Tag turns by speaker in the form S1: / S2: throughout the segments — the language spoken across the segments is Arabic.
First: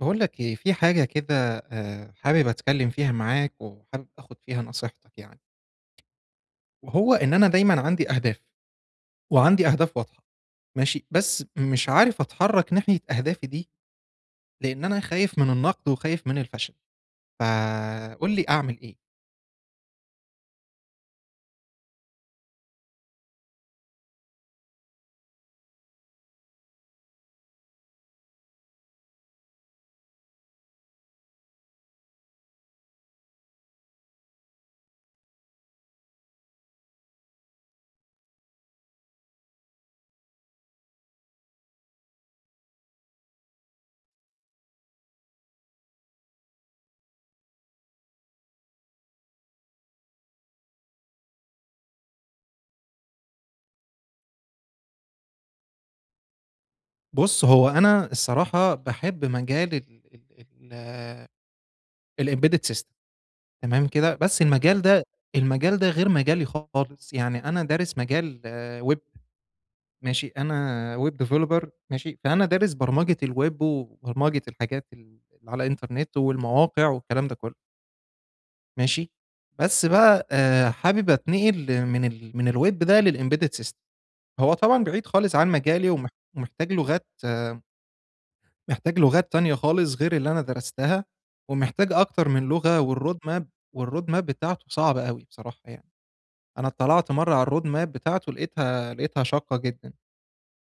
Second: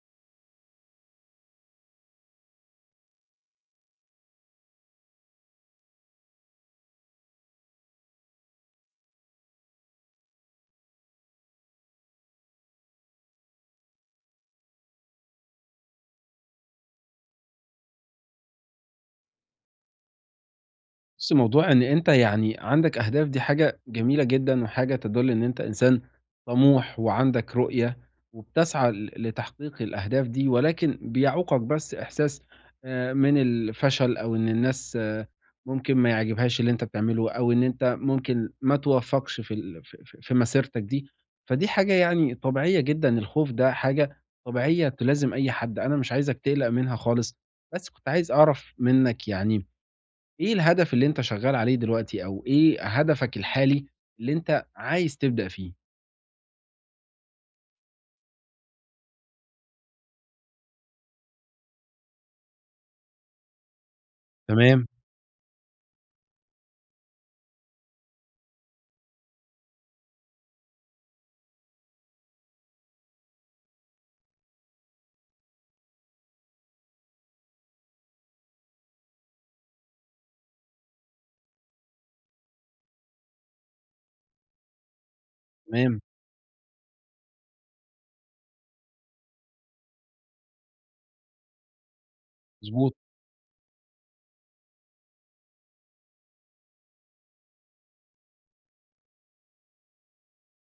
S1: باقول لك إيه، في حاجة كده حابب أتكلّم فيها معاك وحابب آخُد فيها نصيحتك يعني، وهو إن أنا دايمًا عندي أهداف، وعندي أهداف واضحة. ماشي، بس مش عارف أتحرّك ناحية أهدافي دي، لإن أنا خايف من النقد وخايف من الفشل، فقُل لي أعمل إيه؟
S2: بُص، موضوع إن أنت يعني عندك أهداف دي حاجة جميلة جدًا، وحاجة تدل إن أنت إنسان طموح وعندك رؤية، وبتسعى لتحقيق الأهداف دي، ولكن بيعوقك بس إحساس من الفشل أو إن الناس آه، ممكن ما يعجبهاش اللي أنت بتعمله، أو إن أنت ممكن ما توفقش في ال في في في مسيرتك دي، فدي حاجة يعني طبيعية جدًا، الخوف ده حاجة طبيعية تلازم أي حد، أنا مش عايزك تقلق منها خالص، بس كنت عايز أعرف منك يعني إيه الهدف اللي أنت شغال عليه دلوقتي، أو إيه هدفك الحالي اللي أنت عايز تبدأ فيه؟
S1: بُص، هو أنا الصراحة باحب مجال ال ال ال الembedded system. تمام كده، بس المجال
S2: تمام،
S1: ده المجال ده غير مجالي خالص، يعني أنا دارس مجال web. ماشي، أنا web developer، ماشي، فأنا دارس برمجة الweb وبرمجة الحاجات اللي على الإنترنت والمواقع والكلام ده كلّه، ماشي، بس بقى حابب أتنقل من الweb ده للembedded system. هو طبعًا بعيد خالص عن مجالي،
S2: تمام،
S1: ومحتاج لغات تانية خالص غير اللي أنا درستها، ومحتاج أكتر من لغة،
S2: مضبوط،
S1: والroad map بتاعته صعبة أوي بصراحة يعني، أنا اتطلعت مرّة على الroad map بتاعته لقيتها شاقة جدًا.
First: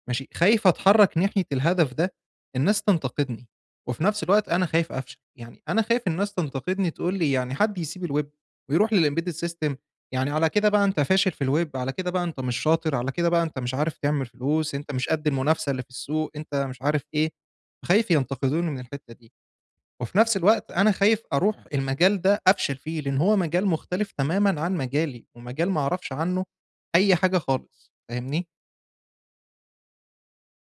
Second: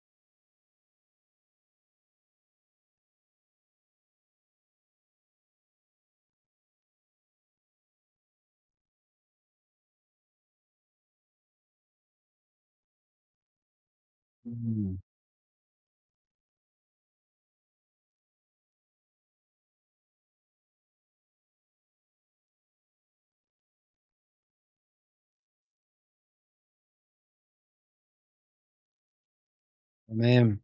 S1: ماشي، خايف أتحرّك ناحية الهدف ده، الناس تنتقدني، وفي نفس الوقت أنا خايف أفشل، يعني أنا خايف الناس تنتقدني تقول لي، يعني حد يسيب الweb ويروح للembedded system، يعني على كده بقى أنت فاشل في الweb، على كده بقى أنت مش شاطر، على كده بقى أنت مش عارف تعمل فلوس، أنت
S2: إمم،
S1: مش قد المنافسة اللي في السوق، أنت مش عارف إيه، خايف ينتقدوني من الحتّة دي، وفي نفس الوقت أنا خايف أروح المجال ده أفشل فيه، لإن هو مجال مختلف تمامًا عن مجالي، ومجال ما أعرفش عنه أي حاجة خالص، فاهمني؟
S2: تمام.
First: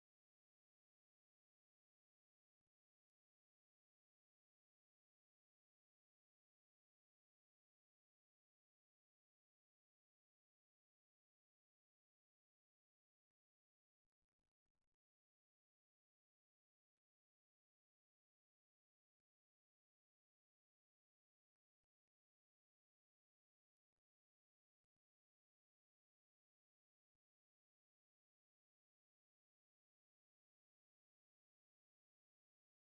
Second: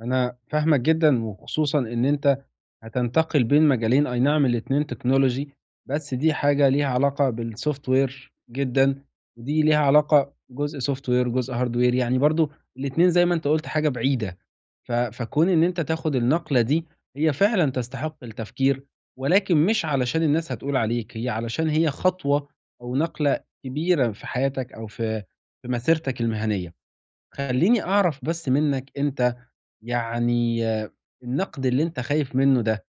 S2: أنا فاهمك جدًا، وخصوصًا إن أنت هتنتقل بين مجالين، أي نعم الاتنين technology، بس دي حاجة ليها علاقة بالsoftware جدًا، ودي ليها علاقة جزء software جزء hardware يعني برضه الاتنين زي ما أنت قُلت حاجة بعيدة. فكون إن أنت تاخد النقلة دي، هي فعلًا تستحق التفكير، ولكن مش علشان الناس هتقول عليك، هي علشان هي خطوة أو نقلة كبيرة في حياتك أو في في مسيرتك المهنية. خلّيني أعرف بس منّك أنت يعني آه، النقد اللي أنت خايف منه ده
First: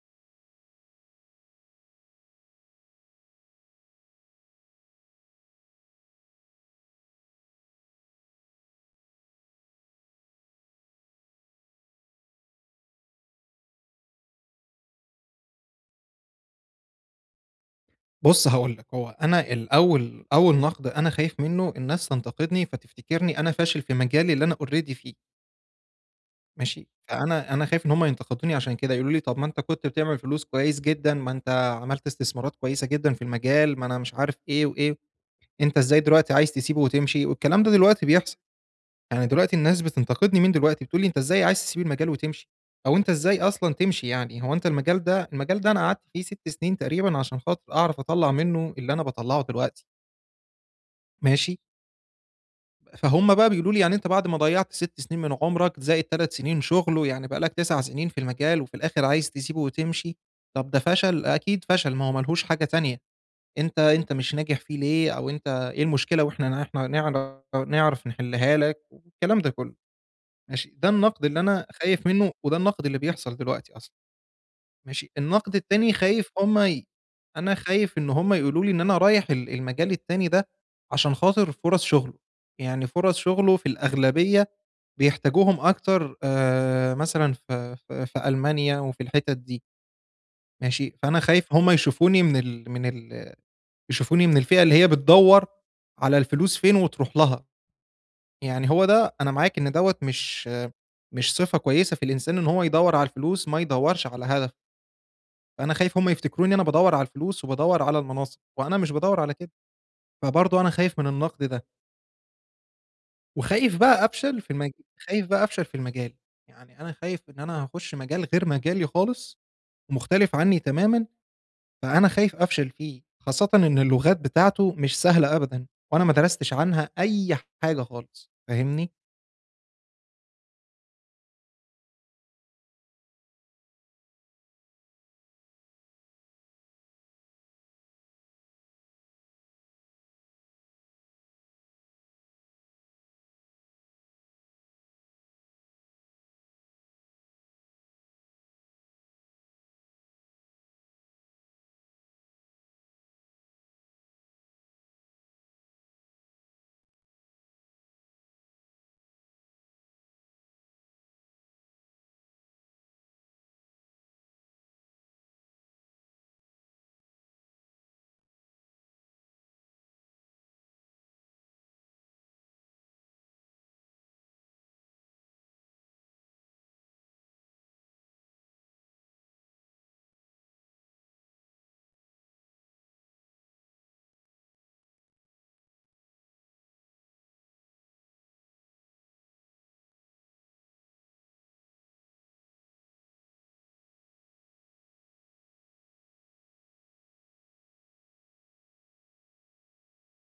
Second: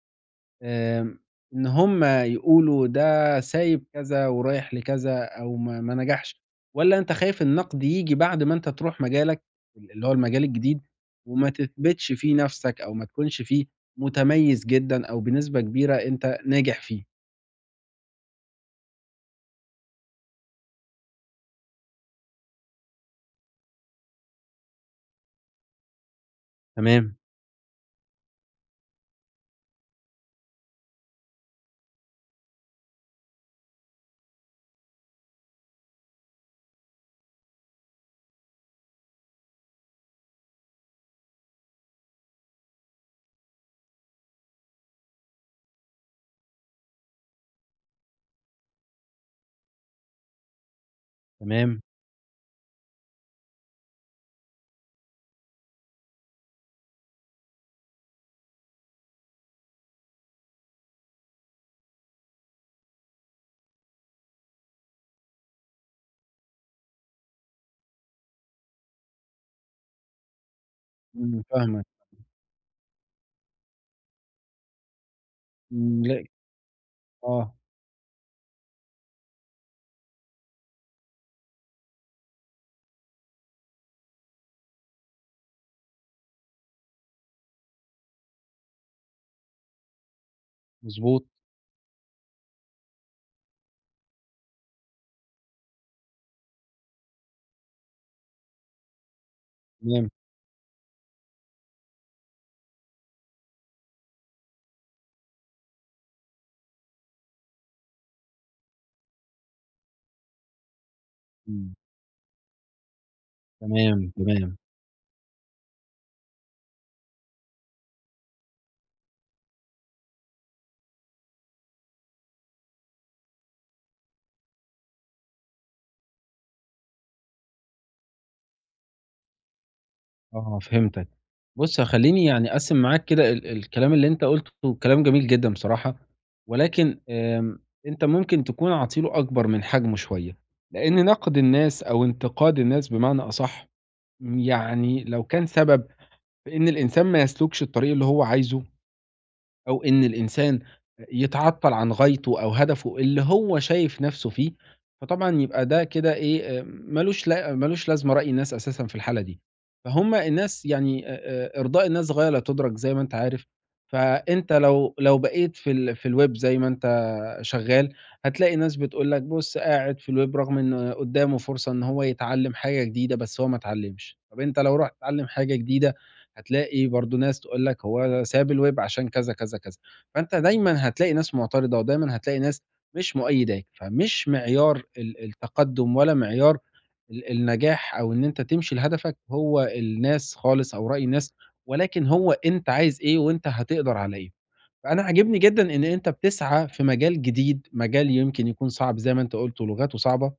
S2: آمم، إن هُم يقولوا ده سايب كذا ورايح لكذا أو ما نجحش، والّا أنت خايف النقد ييجي بعد ما أنت تروح مجالك اللي هو المجال الجديد، وما تثبتش فيه نَفْسك أو ما تكونش فيه متميز جدًا أو بنسبة كبيرة أنت ناجح فيه؟
S1: بُص هاقول لك، هو أنا الأول، أول نقد أنا خايف منّه الناس تنتقدني فتفتكرني أنا فاشل في مجالي اللي أنا already فيه، ماشي،
S2: تمام،
S1: فأنا خايف إن هُم ينتقدوني عشان كده، يقولوا لي: "طب ما أنت كنت بتعمل فلوس كويس جدًا، ما أنت عملت استثمارات كويسة جدًا في المجال، ما أنا مش عارف إيه وإيه، أنت إزاي دلوقتي عايز تسيبه وتمشي؟" والكلام ده دلوقتي بيحصل، يعني دلوقتي الناس بتنتقدني من دلوقتي، بتقول لي: "أنت إزاي عايز تسيب المجال وتمشي؟ أو أنت إزاي أصلًا تمشي، يعني هو أنت المجال ده أنا قعدت فيه 6 سنين تقريبًا عشان خاطر أعرف أطلّع منّه اللي أنا باطلّعه دلوقتي." ماشي،
S2: تمام،
S1: فهُم بقى بيقولوا لي يعني أنت بعد ما ضيّعت 6 سنين من عمرك زائد 3 سنين شغل، ويعني بقى لك 9 سنين في المجال وفي الآخر عايز تسيبه وتمشي، طب ده فشل، أكيد فشل، ما هو ما لهوش حاجة تانية، أنت مش ناجح فيه ليه؟ أو أنت إيه المشكلة وإحنا ن إحنا نعرف نحلها لك والكلام ده كله، ماشي، ده النقد اللي
S2: إمم،
S1: أنا
S2: فاهمك،
S1: خايف منه وده النقد اللي بيحصل دلوقتي أصلًا. ماشي، النقد التاني،
S2: إمم، لأ،
S1: خايف هُم ي
S2: آه،
S1: أنا خايف إن هُم يقولوا لي إن أنا رايح المجال التاني ده عشان خاطر فرص شغله، يعني فرص شغله في الأغلبية بيحتاجوهم أكتر، مثلًا في ألمانيا وفي الحتت دي، ماشي، فأنا
S2: مضبوط،
S1: خايف هُم يشوفوني من ال من ال يشوفوني من الفئة اللي هي بتدوّر على الفلوس فين وتروح لها، يعني هو ده، أنا معاك إن دوّة
S2: تمام،
S1: مش صفة كويسة في الإنسان إن هو يدوّر على الفلوس، ما يدوّرش على هدفه. فأنا خايف هم يفتكروني أنا بادوّر على الفلوس وبادوّر على المناصب، وأنا مش بادوّر على كده، فبرضه أنا خايف من النقد ده،
S2: إمم،
S1: وخايف بقى
S2: تمام،
S1: أفشل في
S2: تمام.
S1: المج خايف بقى أفشل في المجال، يعني أنا خايف إن أنا هاخُش مجال غير مجالي خالص ومختلف عني تمامًا، فأنا خايف أفشل فيه، خاصةً إن اللغات بتاعته مش سهلة أبدًا، وأنا ما درستش عنها أي حاجة خالص، فاهمني؟
S2: آه، فهمتك. بُص، خلّيني يعني أقسّم معاك كده ال الكلام اللي أنت قُلته كلام جميل جدًا بصراحة، ولكن آمم، أنت ممكن تكون عاطي له أكبر من حجمه شوية، لإن نقد الناس أو انتقاد الناس بمعنى أصح، يعني لو كان سبب في إن الإنسان ما يسلكش الطريق اللي هو عايزه أو إن الإنسان يتعطّل عن غايته أو هدفه اللي هو شايف نَفْسه فيه، فطبعًا يبقى ده كده إيه، ما لوش لا ما لوش لازمة رأي الناس أساسًا في الحالة دي، فهُم الناس يعني إرضاء الناس غاية لا تُدرَك زي ما أنت عارف، فأنت لو بقيت في الweb زي ما أنت شغّال، هتلاقي ناس بتقول لك بُص قاعد في الweb رغم إن قُدّامه فرصة إن هو يتعلّم حاجة جديدة بس هو ما اتعلّمش، طَب أنت لو رُحت تتعلّم حاجة جديدة هتلاقي برضه ناس تقول لك هو ساب الويب عشان كذا، كذا، كذا. فأنت دايمًا هتلاقي ناس معترضة، ودايمًا هتلاقي ناس مش مؤيداك، فمش معيار ال التقدُّم ولا معيار ال النجاح أو إن أنت تمشي لهدفك هو الناس خالص أو رأي الناس، ولكن هو أنت عايز إيه وأنت هتقدر على إيه. فأنا عاجبني جدًا إن أنت بتسعى في مجال جديد، مجال يمكن يكون صعب زي ما أنت قُلت ولغاته صعبة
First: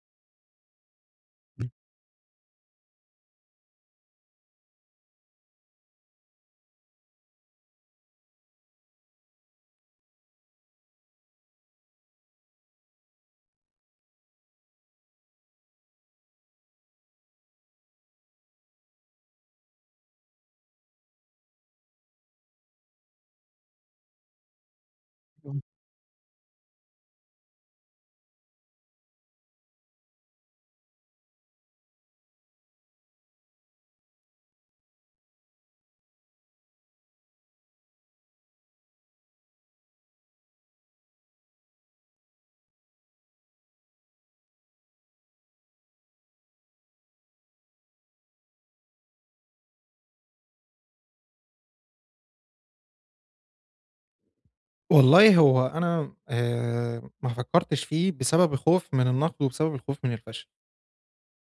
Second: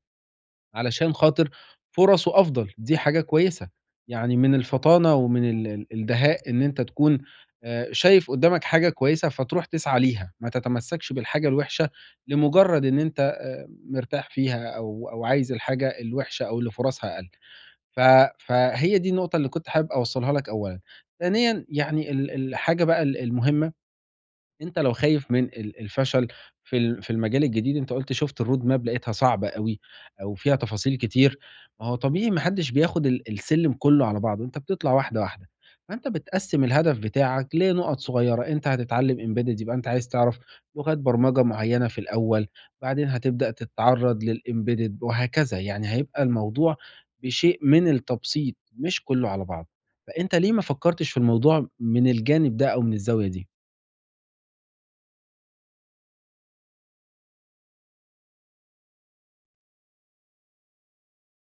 S2: علشان خاطر فرصه أفضل، دي حاجة كويسة، يعني من الفطانة ومن ال الدهاء إن أنت تكون شايف قدّامك حاجة كويسة فتروح تسعى ليها، ما تتمسكش بالحاجة الوحشة لمجرد إن أنت مرتاح فيها أو عايز الحاجة الوحشة أو اللي فرصها أقل، ف فهي دي النقطة اللي كنت حابب أوصّلها لك أولًا. ثانيًا يعني ال الحاجة بقى ال المهمة، أنت لو خايف من ال الفشل في المجال الجديد، أنت قُلت شُفت الroad map لقيتها صعبة أوي أو فيها تفاصيل كتير، ما هو طبيعي ما حدّش بياخد ال السلِّم كُلّه على بعضه، أنت بتطلع واحدة، واحدة. فأنت بتقسِّم الهدف بتاعك لنُقَط صغيّرة، أنت هتتعلِّم embedded يبقى أنت عايز تعرف لغات برمجة معيّنة في الأول، بعدين هتبدأ تتعرّض للembedded وهكذا، يعني هيبقى الموضوع بشيء من التبسيط مش كُلّه على بعضه. فأنت ليه ما فكّرتش في الموضوع من الجانب ده أو من الزاوية دي؟
S1: والله هو أنا ما فكّرتش فيه بسبب الخوف من النقد وبسبب الخوف من الفشل.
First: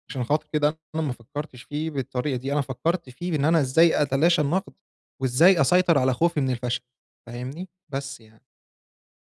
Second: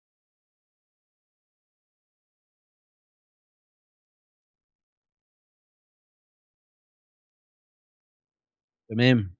S1: عشان خاطر كده أنا ما فكّرتش فيه بالطريقة دي، أنا فكّرت فيه بإن أنا إزاي أتلاشى النقد، وإزاي أسيطر على خوفي من الفشل، فاهمني؟ بس يعني.
S2: تمام.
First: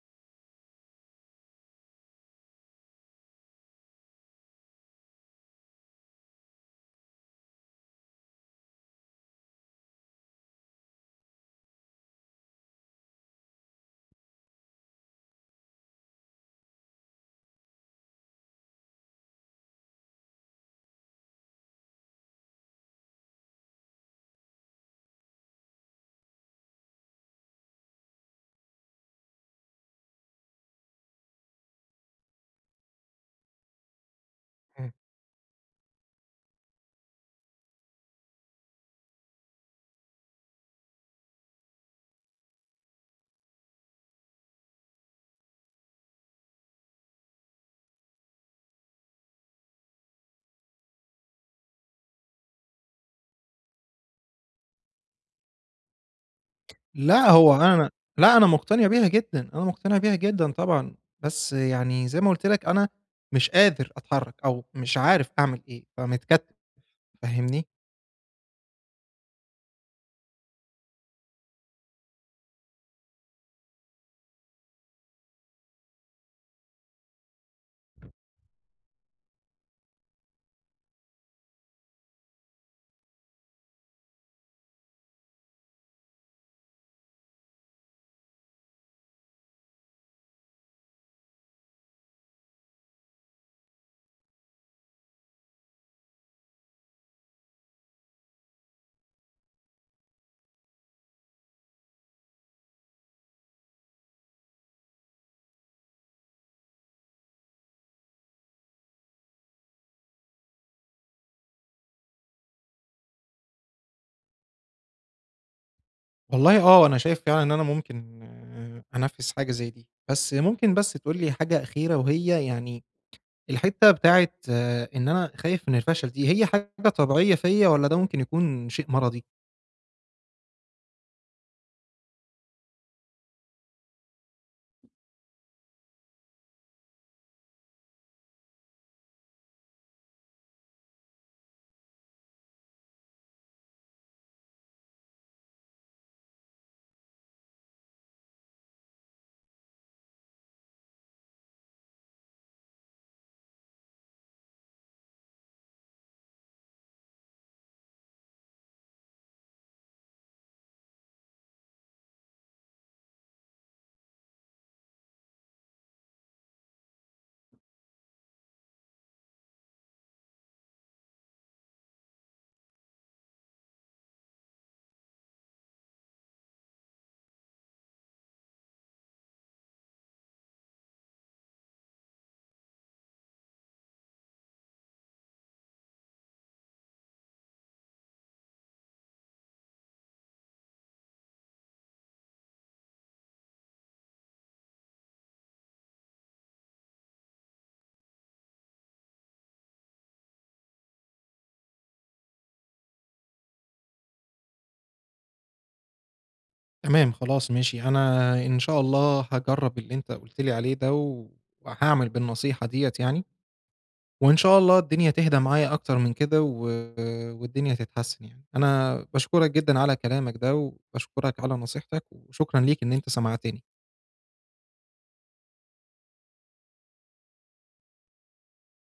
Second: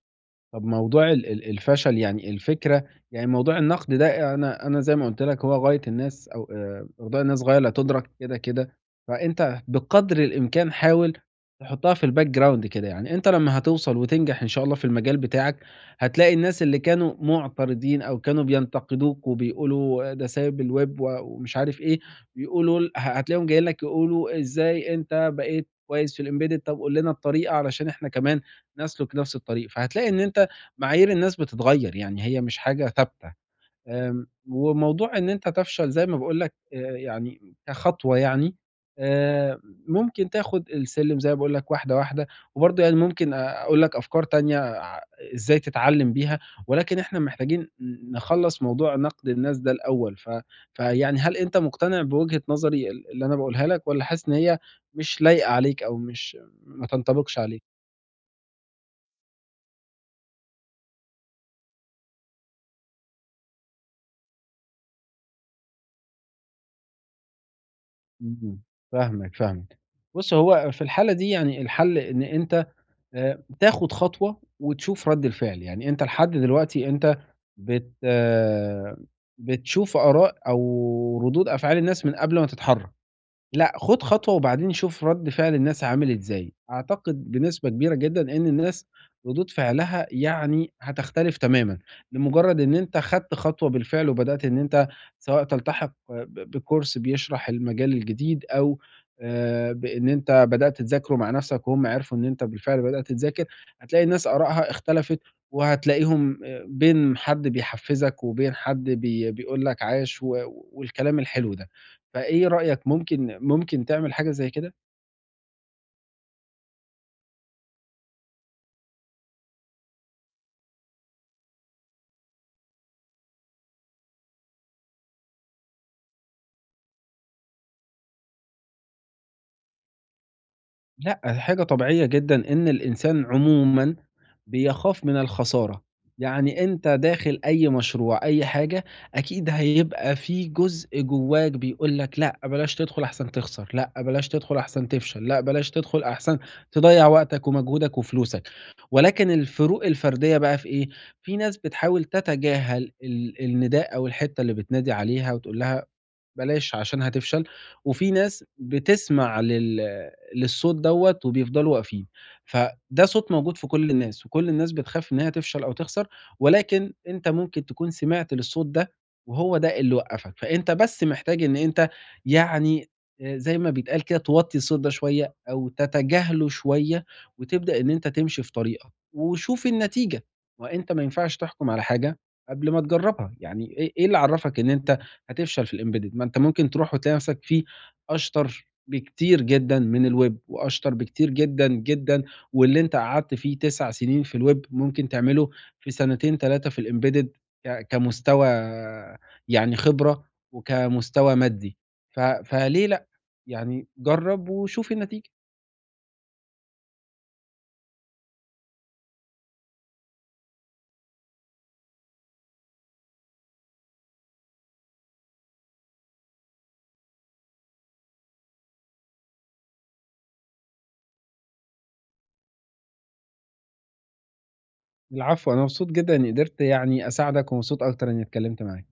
S2: طب موضوع ال الفشل يعني الفكرة، يعني موضوع النقد ده أنا زي ما قُلت لك هو غاية الناس أو "أخطاء الناس غاية لا تُدرك" كده، كده، فأنت بقدر الإمكان حاول تحطها في الback ground كده، يعني أنت لمّا هتوصل وتنجح إن شاء الله في المجال بتاعك، هتلاقي الناس اللي كانوا مُعترضين أو كانوا بينتقدوك وبيقولوا ده سايب الweb و ومش عارف إيه، بيقولوا ل ه هتلاقيهم جايين لك يقولوا إزاي أنت بقيت كويس في الembedded، طب قُل لنا الطريقة علشان إحنا كمان نسلك نفس الطريق، فهتلاقي إن أنت معايير الناس بتتغيّر، يعني هي مش حاجة ثابتة. آمم،
S1: إمم.
S2: وموضوع إن أنت تفشل زي ما باقول لك يعني كخطوة، يعني آآ، ممكن تاخد السلِّم زي ما باقول لك واحدة، واحدة، وبرضه يعني ممكن أقول لك أفكار تانية ع إزاي تتعلّم بيها، ولكن إحنا محتاجين نخلّص موضوع نقد الناس ده الأول. فيعني هل أنت مقتنع بوجهة نظري اللي أنا باقولها لك والّا حاسس إن هي مش لايقة عليك أو مش ما
S1: لأ،
S2: تنطبقش
S1: هو
S2: عليك؟
S1: أنا لأ، أنا مقتنع بيها جدًا، أنا مقتنع بيها جدًا طبعًا، بس يعني زي ما قُلت لك أنا مش قادر أتحرّك أو مش عارف أعمل إيه، فمتكتّف، فاهمني؟
S2: إمم، فاهمك، فاهمك. بُص، هو في الحالة دي يعني الحل إن أنت تاخد خطوة وتشوف رَد الفعل، يعني أنت لحد دلوقتي أنت بت بتشوف آراء أو ردود أفعال الناس من قبل ما تتحرك. لأ، خُد خطوة وبعدين شوف رَد فعل الناس عامل إزاي، أعتقد بنسبة كبيرة جدًا إن الناس ردود فعلها يعني هتختلف تمامًا، لمجرد إن أنت خدت خطوة بالفعل وبدأت إن أنت سواء تلتحق بكورس بيشرح المجال الجديد أو بإن أنت بدأت تذاكره مع نفسك وهُم عرفوا إن أنت بالفعل بدأت تذاكر، هتلاقي الناس آرائها اختلفت وهتلاقيهم بين حد بيحفّزك وبين حد بيقول لك عاش و والكلام الحلو ده. فإيه رأيك ممكن تعمل حاجة زي كده؟
S1: والله أنا شايف فعلًا إن أنا ممكن أنفّذ حاجة زي دي، بس ممكن بس تقول لي حاجة أخيرة وهي يعني الحتّة بتاعة، إن أنا خايف من الفشل دي، هي حاجة طبيعية فيّا والّا ده ممكن يكون شيء مرضي؟
S2: لأ، حاجة طبيعية جدًا إن الإنسان عمومًا بيخاف من الخسارة، يعني أنت داخل أي مشروع، أي حاجة، أكيد هيبقى في جزء جواك بيقول لك لأ، بلاش تدخل أحسن تخسر، لأ، بلاش تدخل أحسن تفشل، لأ، بلاش تدخل أحسن تضيّع وقتك ومجهودك وفلوسك، ولكن الفروق الفردية بقى في إيه؟ في ناس بتحاول تتجاهل ال النداء أو الحتّة اللي بتنادي عليها وتقول لها بلاش عشان هتفشل، وفي ناس بتسمع للصوت دوّة وبيفضلوا واقفين، فده صوت موجود في كل الناس، وكل الناس بتخاف إن هي تفشل أو تخسر، ولكن أنت ممكن تكون سمعت للصوت ده، وهو ده اللي وقّفك، فأنت بس محتاج إن أنت يعني زي ما بيتقال كده توطّي الصوت ده شوية، أو تتجاهله شوية، وتبدأ إن أنت تمشي في طريقك، وشوف النتيجة، ما أنت ما ينفعش تحكم على حاجة قبل ما تجربها، يعني إيه اللي عرّفك إن أنت هتفشل في الembedded، ما أنت ممكن تروح وتلاقي نفسك فيه أشطر بكتير جدًا من الweb وأشطر بكتير جدًا، جدًا، واللي أنت قعدت فيه 9 سنين في الweb ممكن تعمله في سنتين 3 في الembedded كمستوى يعني خبرة وكمستوى مادي، فليه لأ؟ يعني جرّب وشوف النتيجة.
S1: تمام خلاص ماشي، أنا إن شاء الله هاجرّب اللي أنت قُلت لي عليه ده وهاعمل بالنصيحة ديّة يعني، وإن شاء الله الدنيا تهدى معايا أكتر من كده والدنيا تتحسّن يعني. أنا باشكرك جدًا على كلامك ده وباشكرك على نصيحتك وشكرًا ليك إن أنت سمعتني.
S2: العفو، أنا مبسوط جدًا إني قدرت يعني أساعدك ومبسوط أكتر إني اتكلمت معاك.